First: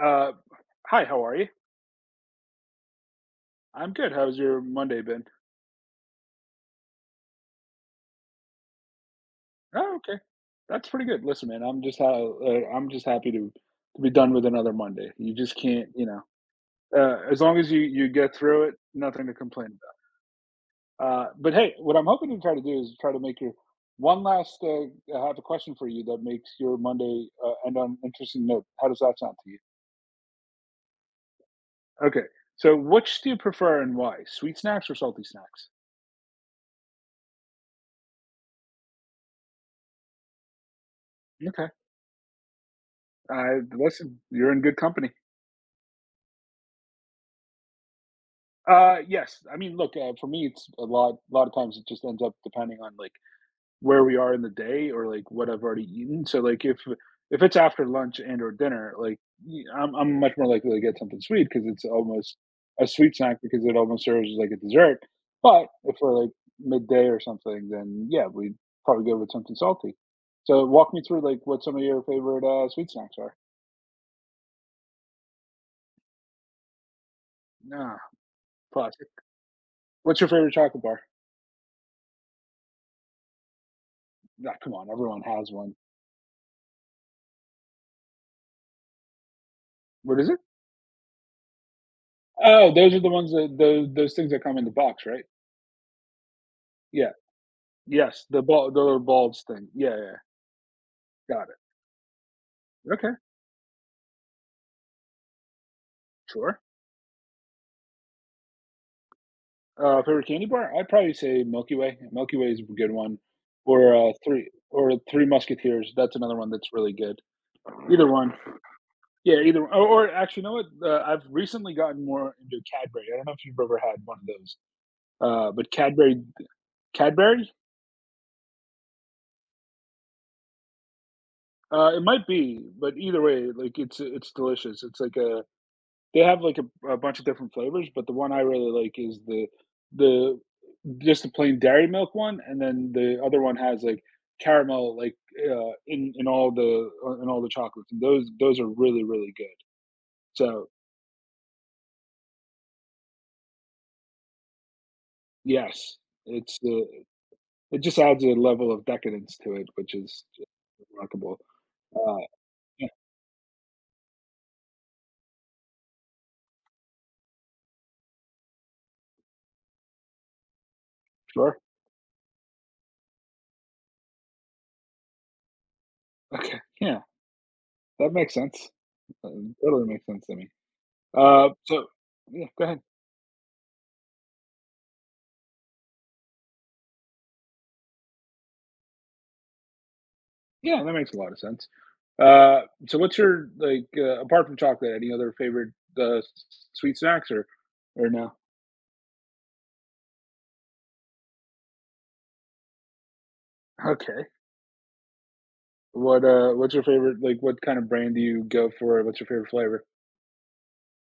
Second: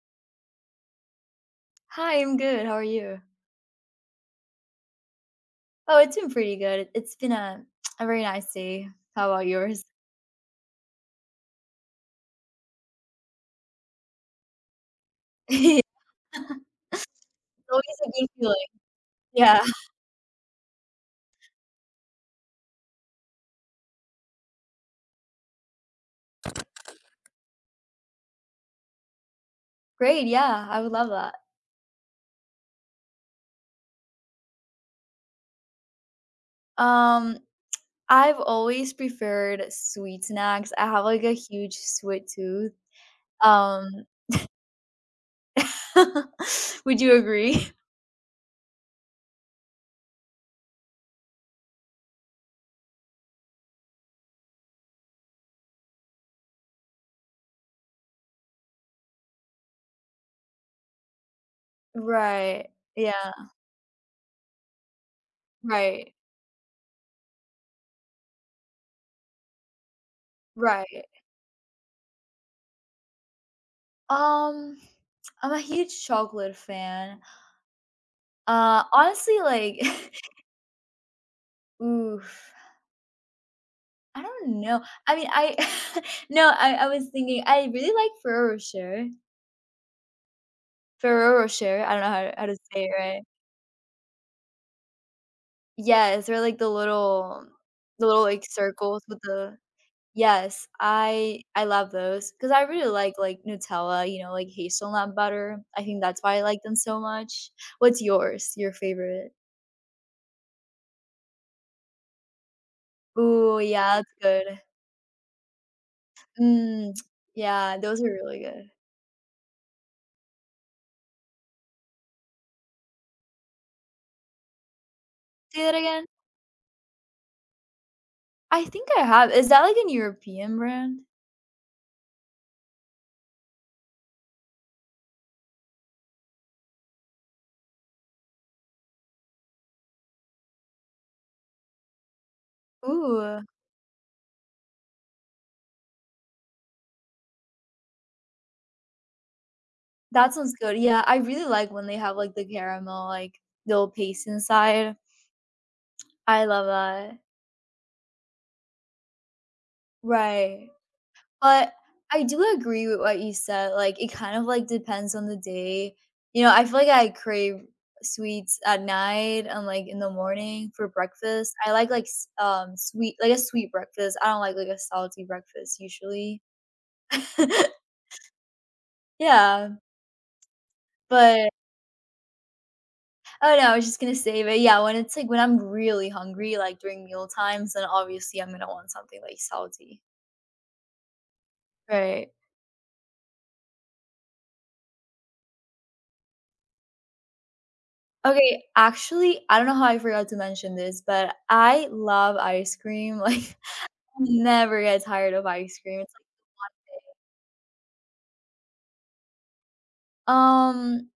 Uh, hi, how are you? Hi, I'm good. How are you? I'm good. How's your Monday been? Oh, it's been pretty good. It's been a very nice day. How about yours? Oh, okay. That's pretty good. Listen, man, I'm just happy to be done with another Monday. You just can't, As long It's as you always you a good get through feeling. it, nothing to Yeah. complain about. But hey, what I'm hoping to try to do is try to make your one last. I have a question for you that makes your Monday end on an interesting note. How does that sound to you? Great. Yeah, I would love that. Okay. So, which do you prefer and why? Sweet snacks or salty snacks? Um, I've always preferred sweet snacks. I have like a Okay. huge sweet tooth. Um, Listen, you're in good company. would you agree? Yes. I mean, look, for me, it's a lot. A lot of times, it just ends up depending on like where we are in the day or like what I've already eaten. So, like, if it's after lunch and or dinner, like I'm much more likely to get something sweet because it's almost Right. a sweet Yeah. snack because it almost serves as like a dessert. But if Right. we're like midday or something, then yeah, we'd probably go with something salty. So, walk me Right. through like what some of your favorite sweet snacks are. Um, I'm a huge chocolate fan. Nah, classic. Honestly, like, What's your favorite chocolate bar? oof. I Nah, don't come know. on, I everyone mean, has I one. no, I was thinking I really like Ferrero Rocher. What is it? Ferrero Rocher. I don't know how to Oh, say it those are the right. ones that those things that come in the box, right? Yes, they're like Yeah. The little Yes, the like circles with balls the thing. Yeah, yeah. yes. Yeah. I Got it. I love those because I really Okay, like Nutella. You know, like hazelnut butter. I think that's why I like sure. them so much. What's yours? Your favorite? Favorite candy bar? I'd probably say Milky Way. Milky Way is a good one. Ooh, Or yeah, that's good. Three Musketeers. That's another one that's Mm, really good. yeah, those Either are one. really good. Yeah, either one. Or actually, you know what? I've recently gotten more into Cadbury. I don't know if you've ever had one of those. Say But that again. Cadbury. Cadbury? I think I have. Is that like an European brand? It might be, but either way, like it's delicious. It's like a. They have, like, a bunch of different flavors, but the one I really like is the just the plain Dairy Milk one, and then the Ooh. other one has, like, caramel, like, in all the chocolates, and those are really, really good. That sounds So, good. Yeah, I really like when they have, like, the caramel, like, little paste inside. yes, I it's, love uh, that. it just adds a level of decadence to it, which is just Right. remarkable. But Uh, I do agree yeah, with what you said, like, it kind of, like, depends on the day. You know, I feel like I crave sweets at night and, like, in the morning for breakfast. sure. I like, s sweet like, a sweet breakfast. I don't like, a salty breakfast usually. Okay, yeah, that makes sense. That Yeah, totally makes sense to me. But So yeah, go ahead. oh, no, I was just gonna say, but yeah, when it's like when I'm really hungry, like during meal times, then obviously I'm gonna want something like salty. Yeah, that makes a lot of sense. Right. Uh, so what's your like, apart from chocolate, any other favorite, s sweet snacks or no? Okay, actually, I don't know how I forgot to mention this, but I love ice cream. Like, I Okay. never get tired of ice cream. It's What, what's your favorite like, what kind of brand do you go for? What's your favorite flavor? like,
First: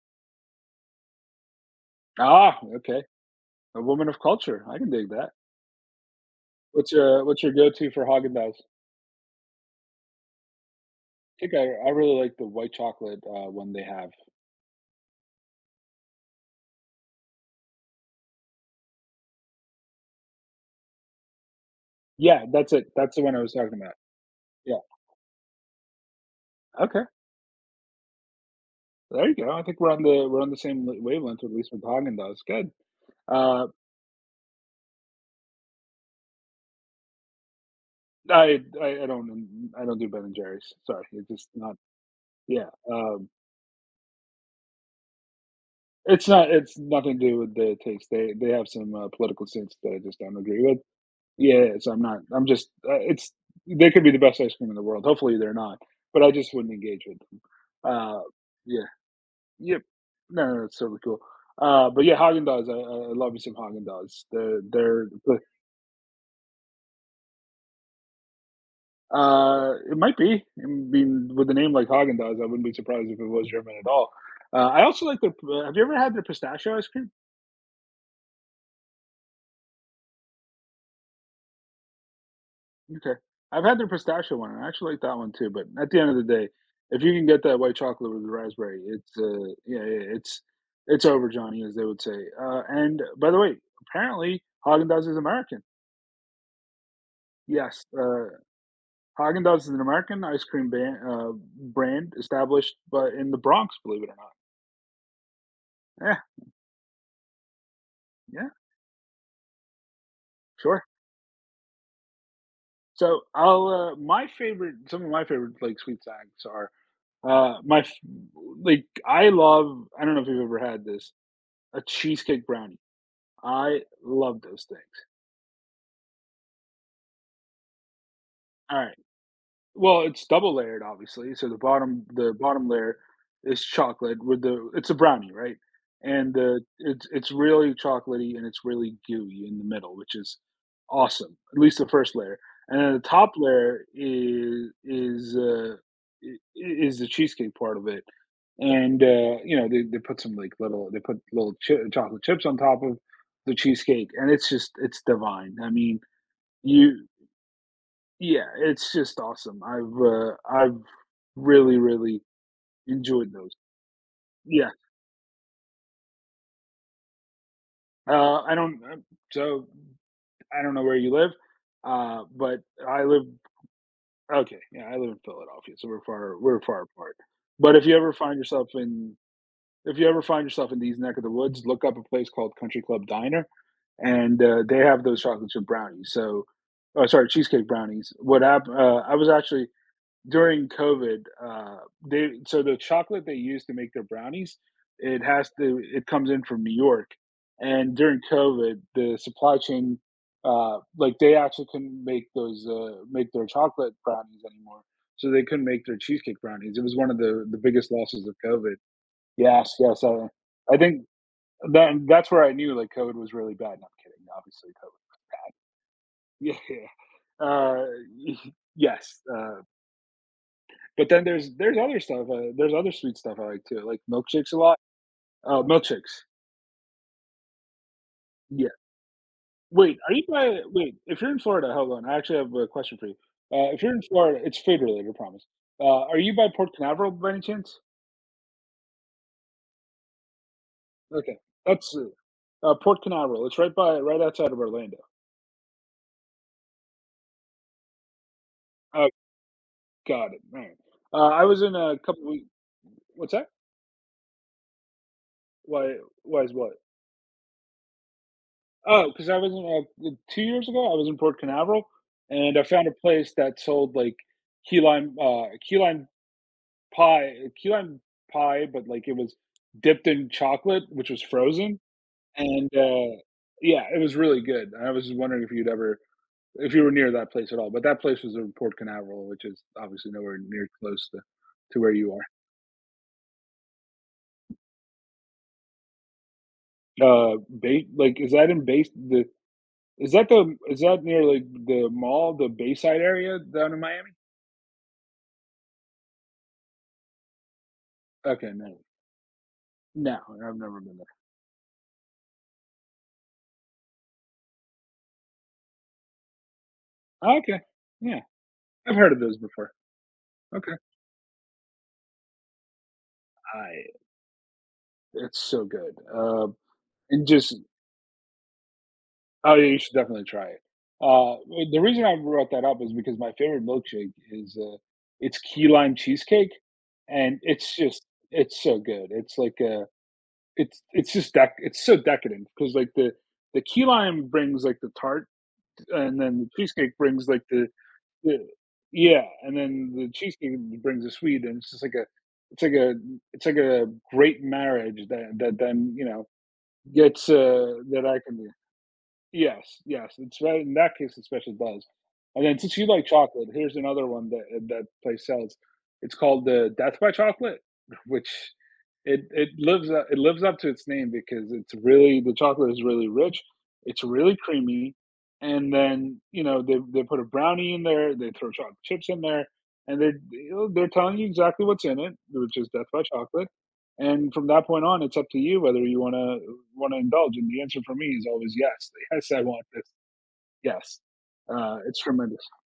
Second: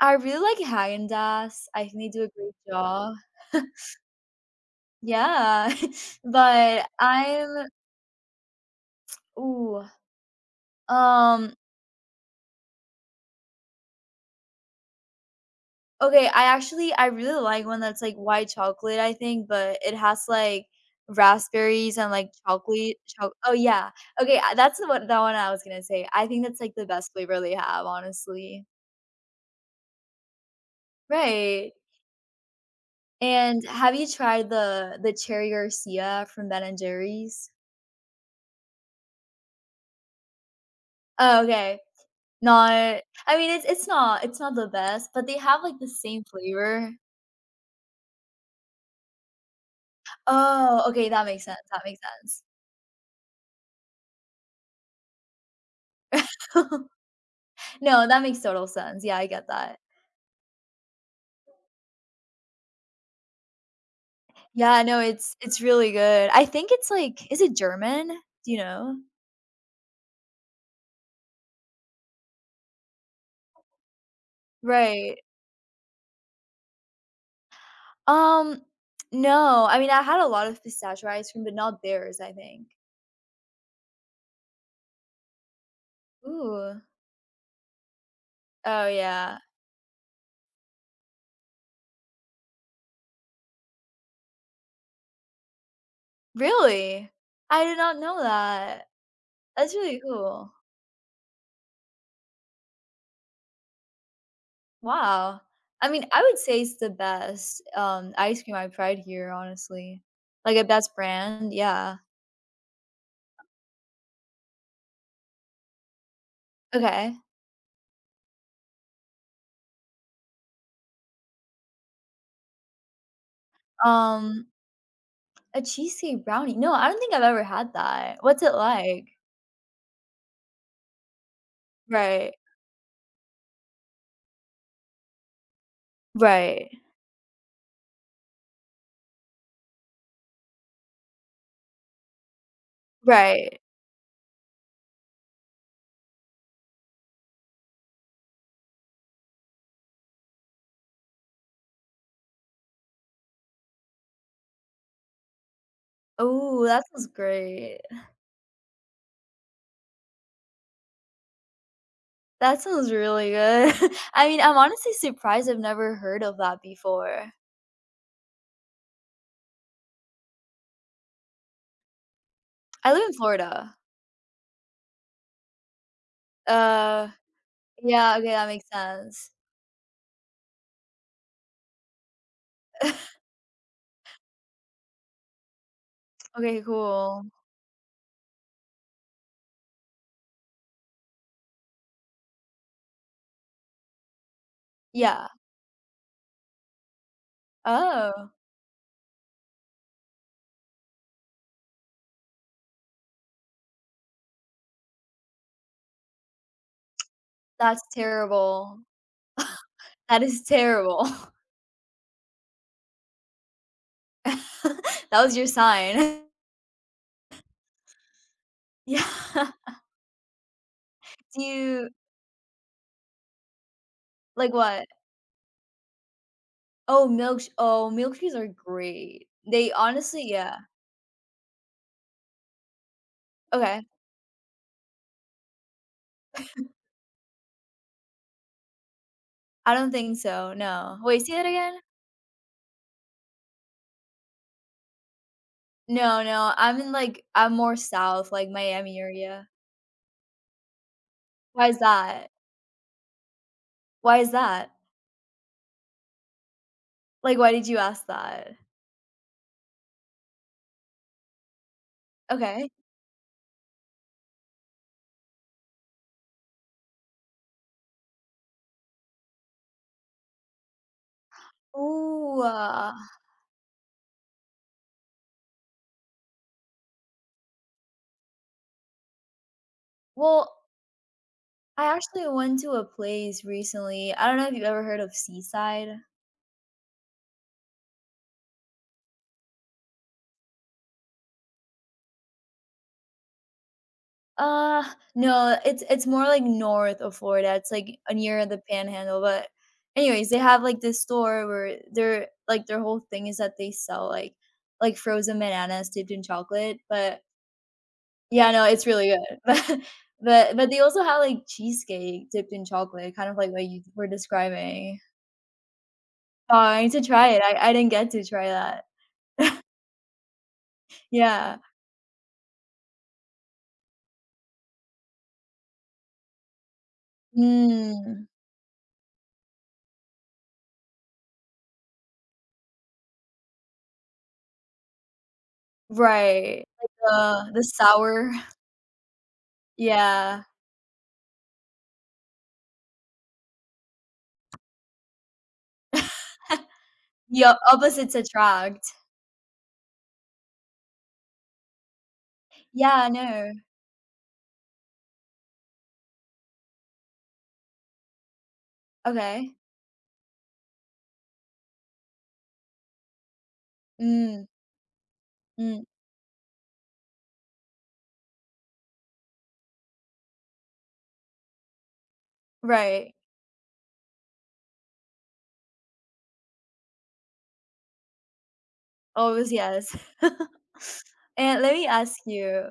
I really like Häagen-Dazs. I think they do a great Ah, okay. job. A woman of culture. I can dig that. Yeah, but What's your I'm go-to for Häagen-Dazs? I ooh, um, think I really like the white chocolate, one they have. okay, I actually I really like one that's, like, white chocolate, I think, but it has, like, raspberries and, like, Yeah, that's it. chocolate That's the cho one I oh, was talking yeah. about. Okay, I Yeah. that's the one that one I was gonna say. I think that's, like, the Okay. best flavor they have, honestly. There you go. I think we're on the same l wavelength, at least Right, with Häagen-Dazs. Good. and Uh, have you tried the Cherry Garcia from Ben& and Jerry's? I don't, I don't do Ben& and Jerry's. Sorry, it's Oh, just not okay. yeah, Not um, I mean, it's not the best, but they have, like, the same it's flavor. nothing to do with the taste. They have some, political stance that I just don't agree with. Oh, okay, that makes sense, Yeah, that so makes I'm not sense. I'm just it's they could be the best ice cream in the world. Hopefully, they're not, but I just wouldn't engage with them. No, Uh, that makes total yeah. sense. Yeah, I get that. Yep. No, no, no, it's totally cool. But yeah, Häagen-Dazs, I love me some Häagen-Dazs. Yeah, no, They're it's really good. I think it's like is it German? Do you know? It might be. I mean, with a name like Haagen Dazs, I wouldn't be surprised if it was German at all. I also Right. like their. Have you ever had their pistachio ice cream? Um, no, I mean, I had a lot of pistachio ice cream, but not theirs, I think. Okay, I've had their pistachio one, and I actually like that one too. But at the end of the day, Ooh. if you can get that white chocolate with the raspberry, Oh, it's yeah. Yeah, yeah, it's over, Johnny, as they would say. And by the way, apparently Haagen Dazs is American. Really? I did Yes, not know that. Haagen Dazs is That's an really American cool. Brand established, but in the Bronx, believe it or Wow. I mean, not. I would say it's the best, ice Yeah, yeah, cream I've tried here, honestly. Like, a sure. best brand, yeah. So I'll, my favorite some of my favorite, like, sweet snacks are, Okay. My f like, I love I don't know if you've ever had this, a cheesecake brownie. I love Um, those things. a cheesecake brownie. No, I don't think I've ever had that. What's it Alright. like? Well, it's double layered, obviously. So the bottom Right. the bottom layer is chocolate with the it's a brownie, right? And the Right, it's really chocolatey and it's really gooey in the middle, which is awesome. At least the first layer, and then the top right. layer is the cheesecake part of it. And you know they put some like little they put little chi chocolate chips on top of the cheesecake, and it's just it's divine. I mean, Oh, that sounds you great. yeah, it's just awesome. I've really, really That sounds really enjoyed those. good. I mean, I'm Yeah, honestly surprised I've never heard of that before. I don't so I don't know where you live, but I live I in live Florida. okay, yeah, I live in Philadelphia, so we're far Uh, apart. But if you ever yeah, okay, find that makes yourself in sense. if you ever find yourself in these neck of the woods, look up a place called Country Club Diner, and, they have those chocolate chip brownies, so Okay, oh, cool. sorry, cheesecake brownies. What hap I was actually during COVID, they so the chocolate they use to make their brownies, it Yeah. has to it comes in from New York, and during Oh, COVID, the supply chain, like they actually couldn't make those make their chocolate brownies anymore, so they couldn't make their cheesecake brownies. It was one of the that's biggest losses of COVID. terrible. Yes, yes, That is I think terrible. that that's where I knew like COVID was really bad. No, I'm kidding, obviously COVID. That was your sign. Yeah, yeah. Yes, Yeah. But then Do there's you other stuff, there's other sweet stuff I like too, I like like milkshakes a lot. what? Milkshakes, Oh, milk oh, milkshakes are yeah. great. They Wait, are you honestly, yeah. by wait, if you're in Florida hold on, I actually have a question for you. If Okay. you're in Florida it's food related, I promise. Are you by Port Canaveral by any chance? I don't think so, no. Wait, say Okay, that again? that's, Port Canaveral, it's right outside of Orlando. No, no, I'm in, like I'm more south, like Miami Oh, area. got it, man. I was Why in is a couple that? week what's that? Why is that? Why why is what? Like, why did you ask that? Oh, because I was in, 2 years ago, I was in Port Canaveral, and I Okay. found a place that sold, like, key lime, uh, key lime key lime pie, but, like, it was dipped in chocolate, which was frozen, Ooh, and, yeah, it was really good, and I was just wondering if you were near that place at all, but that place was in Port Canaveral, which is obviously nowhere well, near close to I where you are. actually went to a place recently, I don't know if you've ever heard of Seaside? Bay like, is that in base? The is that near, like, the mall, the Bayside area down in Miami? Uh, no, it's more like north of Florida. It's like near Okay, the no. Panhandle, but No, anyways, they I've have like never been this store where they're like their whole thing is that they sell like frozen bananas dipped in chocolate. But there. Oh, Okay, yeah, yeah, no, it's I've really heard of those before. good. But but Okay. they also have like cheesecake dipped in chocolate, kind of like what you I. were describing. It's so good. Oh, I need to And try it. just I didn't get to try that. oh, yeah, you should definitely try it. Yeah. Well, the reason I brought that up is because my favorite milkshake is, it's key lime cheesecake, and it's just Mm, it's so good. It's like a it's just dec it's so decadent because like the key lime brings like the tart, and then the right. Like cheesecake brings like the the. sour. Yeah. Yeah, and then the Yeah. cheesecake brings a sweet, and it's just like a it's like a it's like a great marriage that that then, you know, Yeah, that opposites I can do. attract. Yes, yes, it's right in that case, it especially does. And then since you Yeah, like I chocolate, know. here's another one that that place sells. It's called the Death by Chocolate, which it Okay. It lives up to its name because it's really the chocolate is really rich, it's really Mm, creamy, and mm, then, you know, they put a brownie in there, they throw chocolate chips in there, and they're telling you exactly what's in it, which is Death by right. Chocolate, and from that point on it's up to you whether you want to indulge, and the answer for me is always yes. Yes, I Always, want this. yes. Yes. And let me It's ask tremendous. you,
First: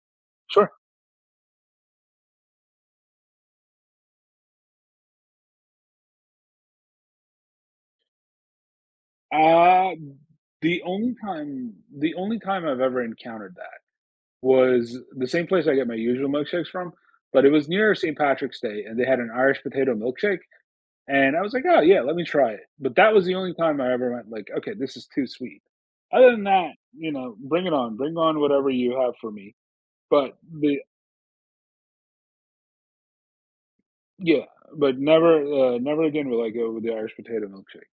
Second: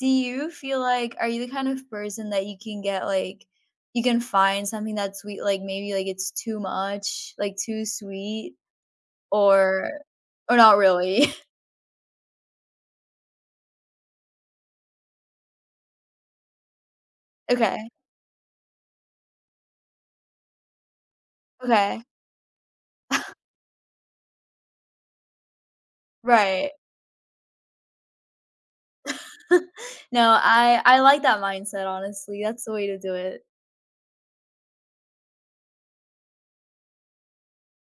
do you Sure. feel like are you the kind of person that you can get, like you can find something that's sweet, like, maybe, like, it's too much, like, too sweet? uh, Or or not the only really? time the only time I've ever encountered that was the same place I get my usual milkshakes from, but it was Okay, near St Patrick's Day and they had an Irish potato milkshake, and I was like, oh yeah, okay. let me try it. But that was the only time I ever went like, okay, this is too sweet. Other than Right. that, you know, bring it on, bring on whatever you have for me. No, But I the. I like that mindset, honestly, that's the way to do it. Yeah, but never again will I go with the Irish potato milkshake.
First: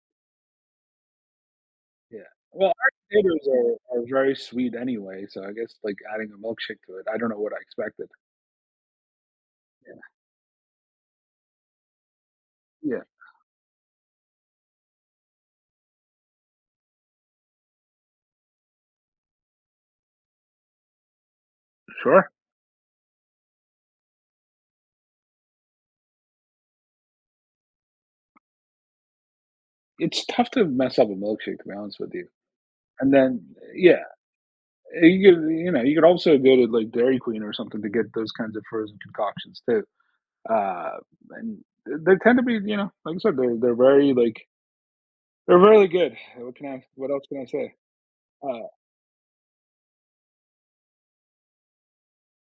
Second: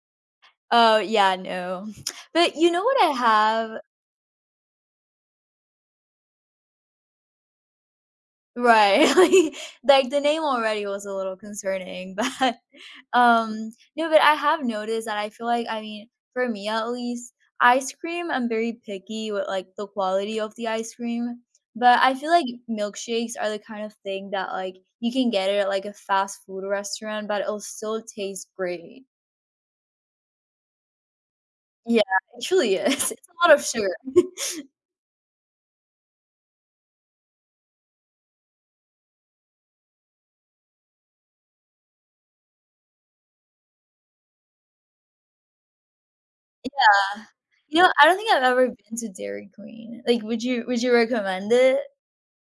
Oh, yeah, no. Yeah. But you Well, know what I Irish potatoes have are very sweet anyway, so I guess like adding a milkshake to it, I don't know what I expected. right, like, the name already was a little concerning, but, Yeah. Yeah. No, but I have noticed that I feel like I mean, for me at least, ice cream, I'm very picky with, like, the quality of the ice cream, but I feel Sure. like milkshakes are the kind of thing that, like, you can get it at, like, a fast food restaurant, but it'll still taste great. It's tough to mess up a milkshake, to be honest Yeah, with you. it truly is. And It's a lot then, of sugar. yeah, you could, you know, you could also go to like Dairy Queen or something to get those kinds of frozen concoctions too. Uh, and they tend to be, you know, like I said, they're very like they're really good. What can I? What else can I say? You know, I don't think I've Uh, ever been to Dairy Queen. Like, would you recommend it?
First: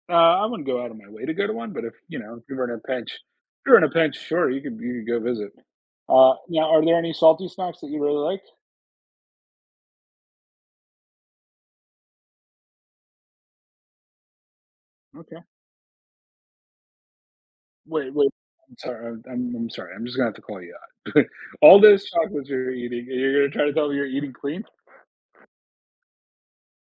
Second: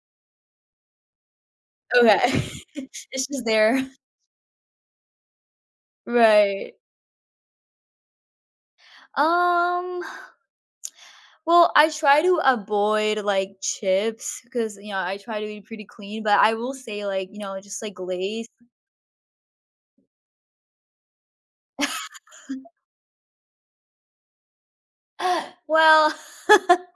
I wouldn't go out of my way to go to one, but if, you know, Okay. if you were in a pinch It's just if you are there. in a pinch, sure, you could go visit. Now Right. are there any salty snacks that you really like? Um, well, I try to avoid, like, chips because you know, I try Okay. to be pretty clean, but I will say, like, you know, just, like, Wait, wait. Lay's I'm sorry, I'm sorry, I'm just gonna have to call you out. All those chocolates you're eating, and you're gonna try to tell me you're eating clean? well,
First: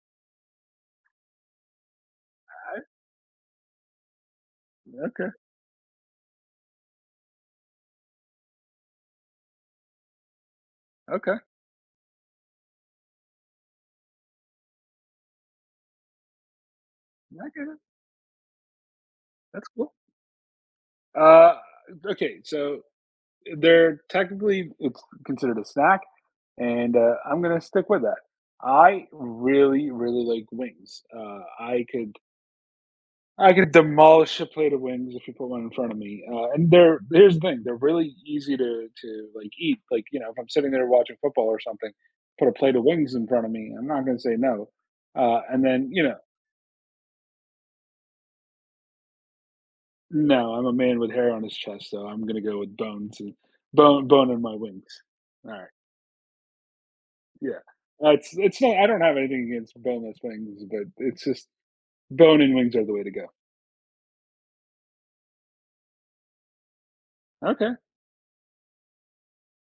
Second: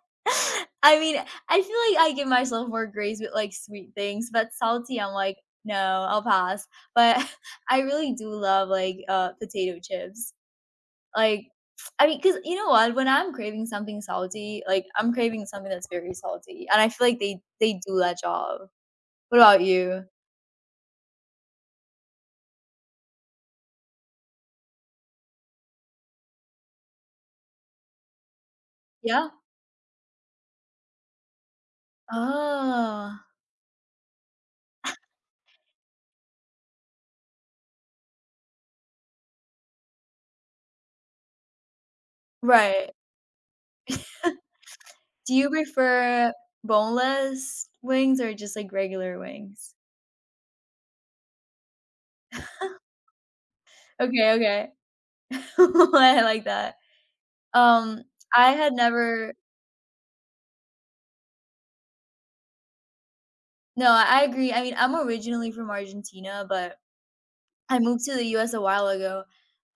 I mean, I feel like I give myself more grace with, like, sweet things, but I salty, I'm okay, like, "No, I'll pass." But I really do love, like, potato chips. okay. Like, I mean because you know what? When I'm craving something salty, like, I'm craving something that's very salty, and I feel like they I get they it. do that job. What about That's cool. you? Uh, okay, so they're technically it's considered a snack, and, I'm gonna stick with that. I Yeah? really, really like wings. Oh, I could demolish a plate of wings if you put one in front of me, and they're here's the thing, they're really easy to like, eat, like, you know, if I'm sitting there watching football or something, put a plate of right. wings in front of me, I'm not gonna say no, Do you and then, you know, prefer boneless wings or just, like, regular wings? no, I'm a man with hair on his chest, so I'm gonna go with bones and bone Okay, bone in my okay. wings. Alright, I like that. yeah. Um, Uh, it's I it's had not I don't have never anything against boneless wings, but it's just bone and wings are the way to go. no, I agree. I mean, I'm originally from Argentina, but Okay. I moved to the US a while ago,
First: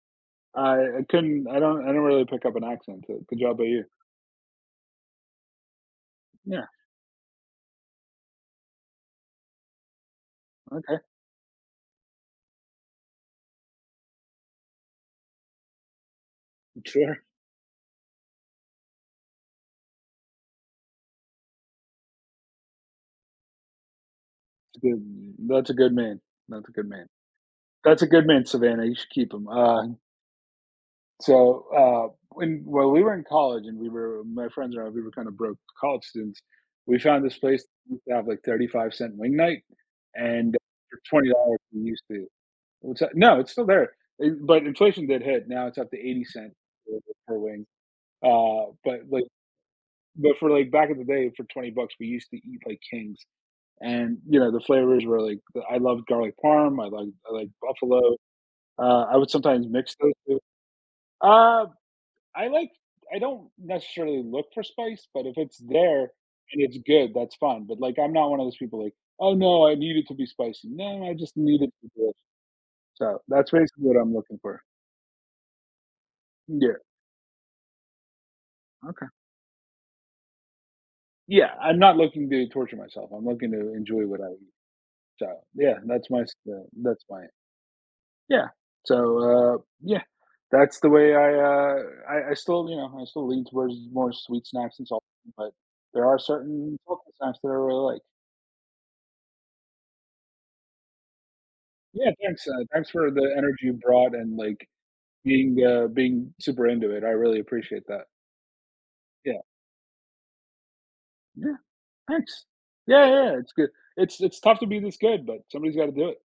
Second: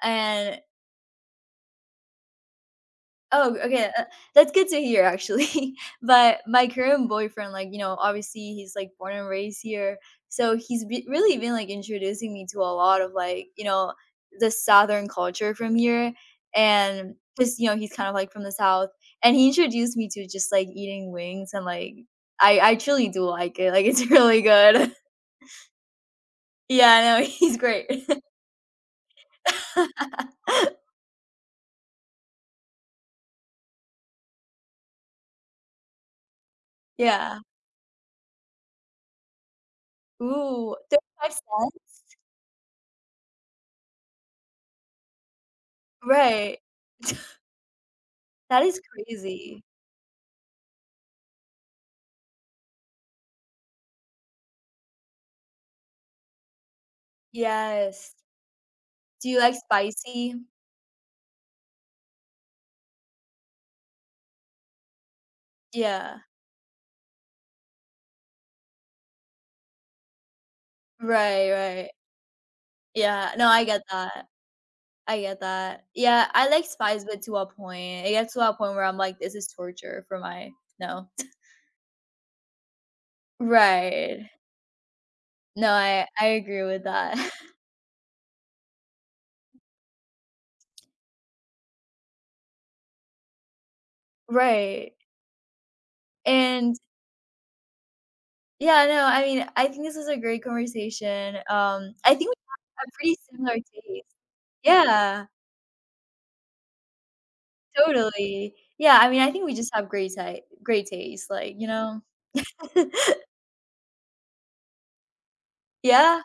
and I couldn't I don't really pick up an accent, so good oh, job by you. okay, that's good to hear actually. But Yeah, my current boyfriend, like, you know, obviously he's like born and raised here. So okay. Really been like introducing me to a lot of like, you know, the Southern culture from here. And Sure. just, you know, he's kind of like from the South. And he introduced me to just like eating wings and like, I truly do like it. Like, it's really good. Good. That's a good man. That's a good Yeah, I man. know. He's great. That's a good man, Savannah. You should keep him. Uh, so uh, when well, we were in college, and we were my friends and I. We were kind of broke college students. We found this Yeah. place that used to have like 35-cent wing night, and Ooh, for twenty 35 dollars we used cents? to. What's that? No, it's still there. It- but inflation did hit. Now it's up to 80-cent Right. per per wing. That Uh, is but like, crazy. but for like back in the day, for $20 we used to eat like kings, and you know the flavors were like I loved garlic parm. I like Yes. buffalo. I Do would you like sometimes mix those spicy? two. Uh, I like I don't necessarily look for spice, but if it's there Yeah. and it's good, that's fine. But like I'm not one of those people like, oh no, I need it to be spicy. No, I just Right, need it to be right. delicious. So Yeah, no, that's I get basically what I'm that. looking for. I get that. Yeah, I like Yeah. spice, but to a point. It gets to a point where I'm Okay. like, this is torture for my no. Yeah, I'm not looking to torture myself. I'm looking to enjoy Right. what I eat. So No, yeah, I I agree with that's that. my. Yeah. So, yeah, that's the way I, I still, you know, I still lean towards more sweet snacks and Right. salt, but there are And certain salty snacks that I really like. yeah, no, I mean, I think this is a great conversation. Yeah, I think we thanks, have thanks a for pretty the similar energy you taste. brought and, like, Yeah, being, being super into it. I really appreciate that. totally. Yeah, I mean, I Yeah. think we just have great taste, like, Yeah, you know? thanks. Yeah, yeah, it's good. It's tough to be this good, but somebody's gotta do it. Yeah.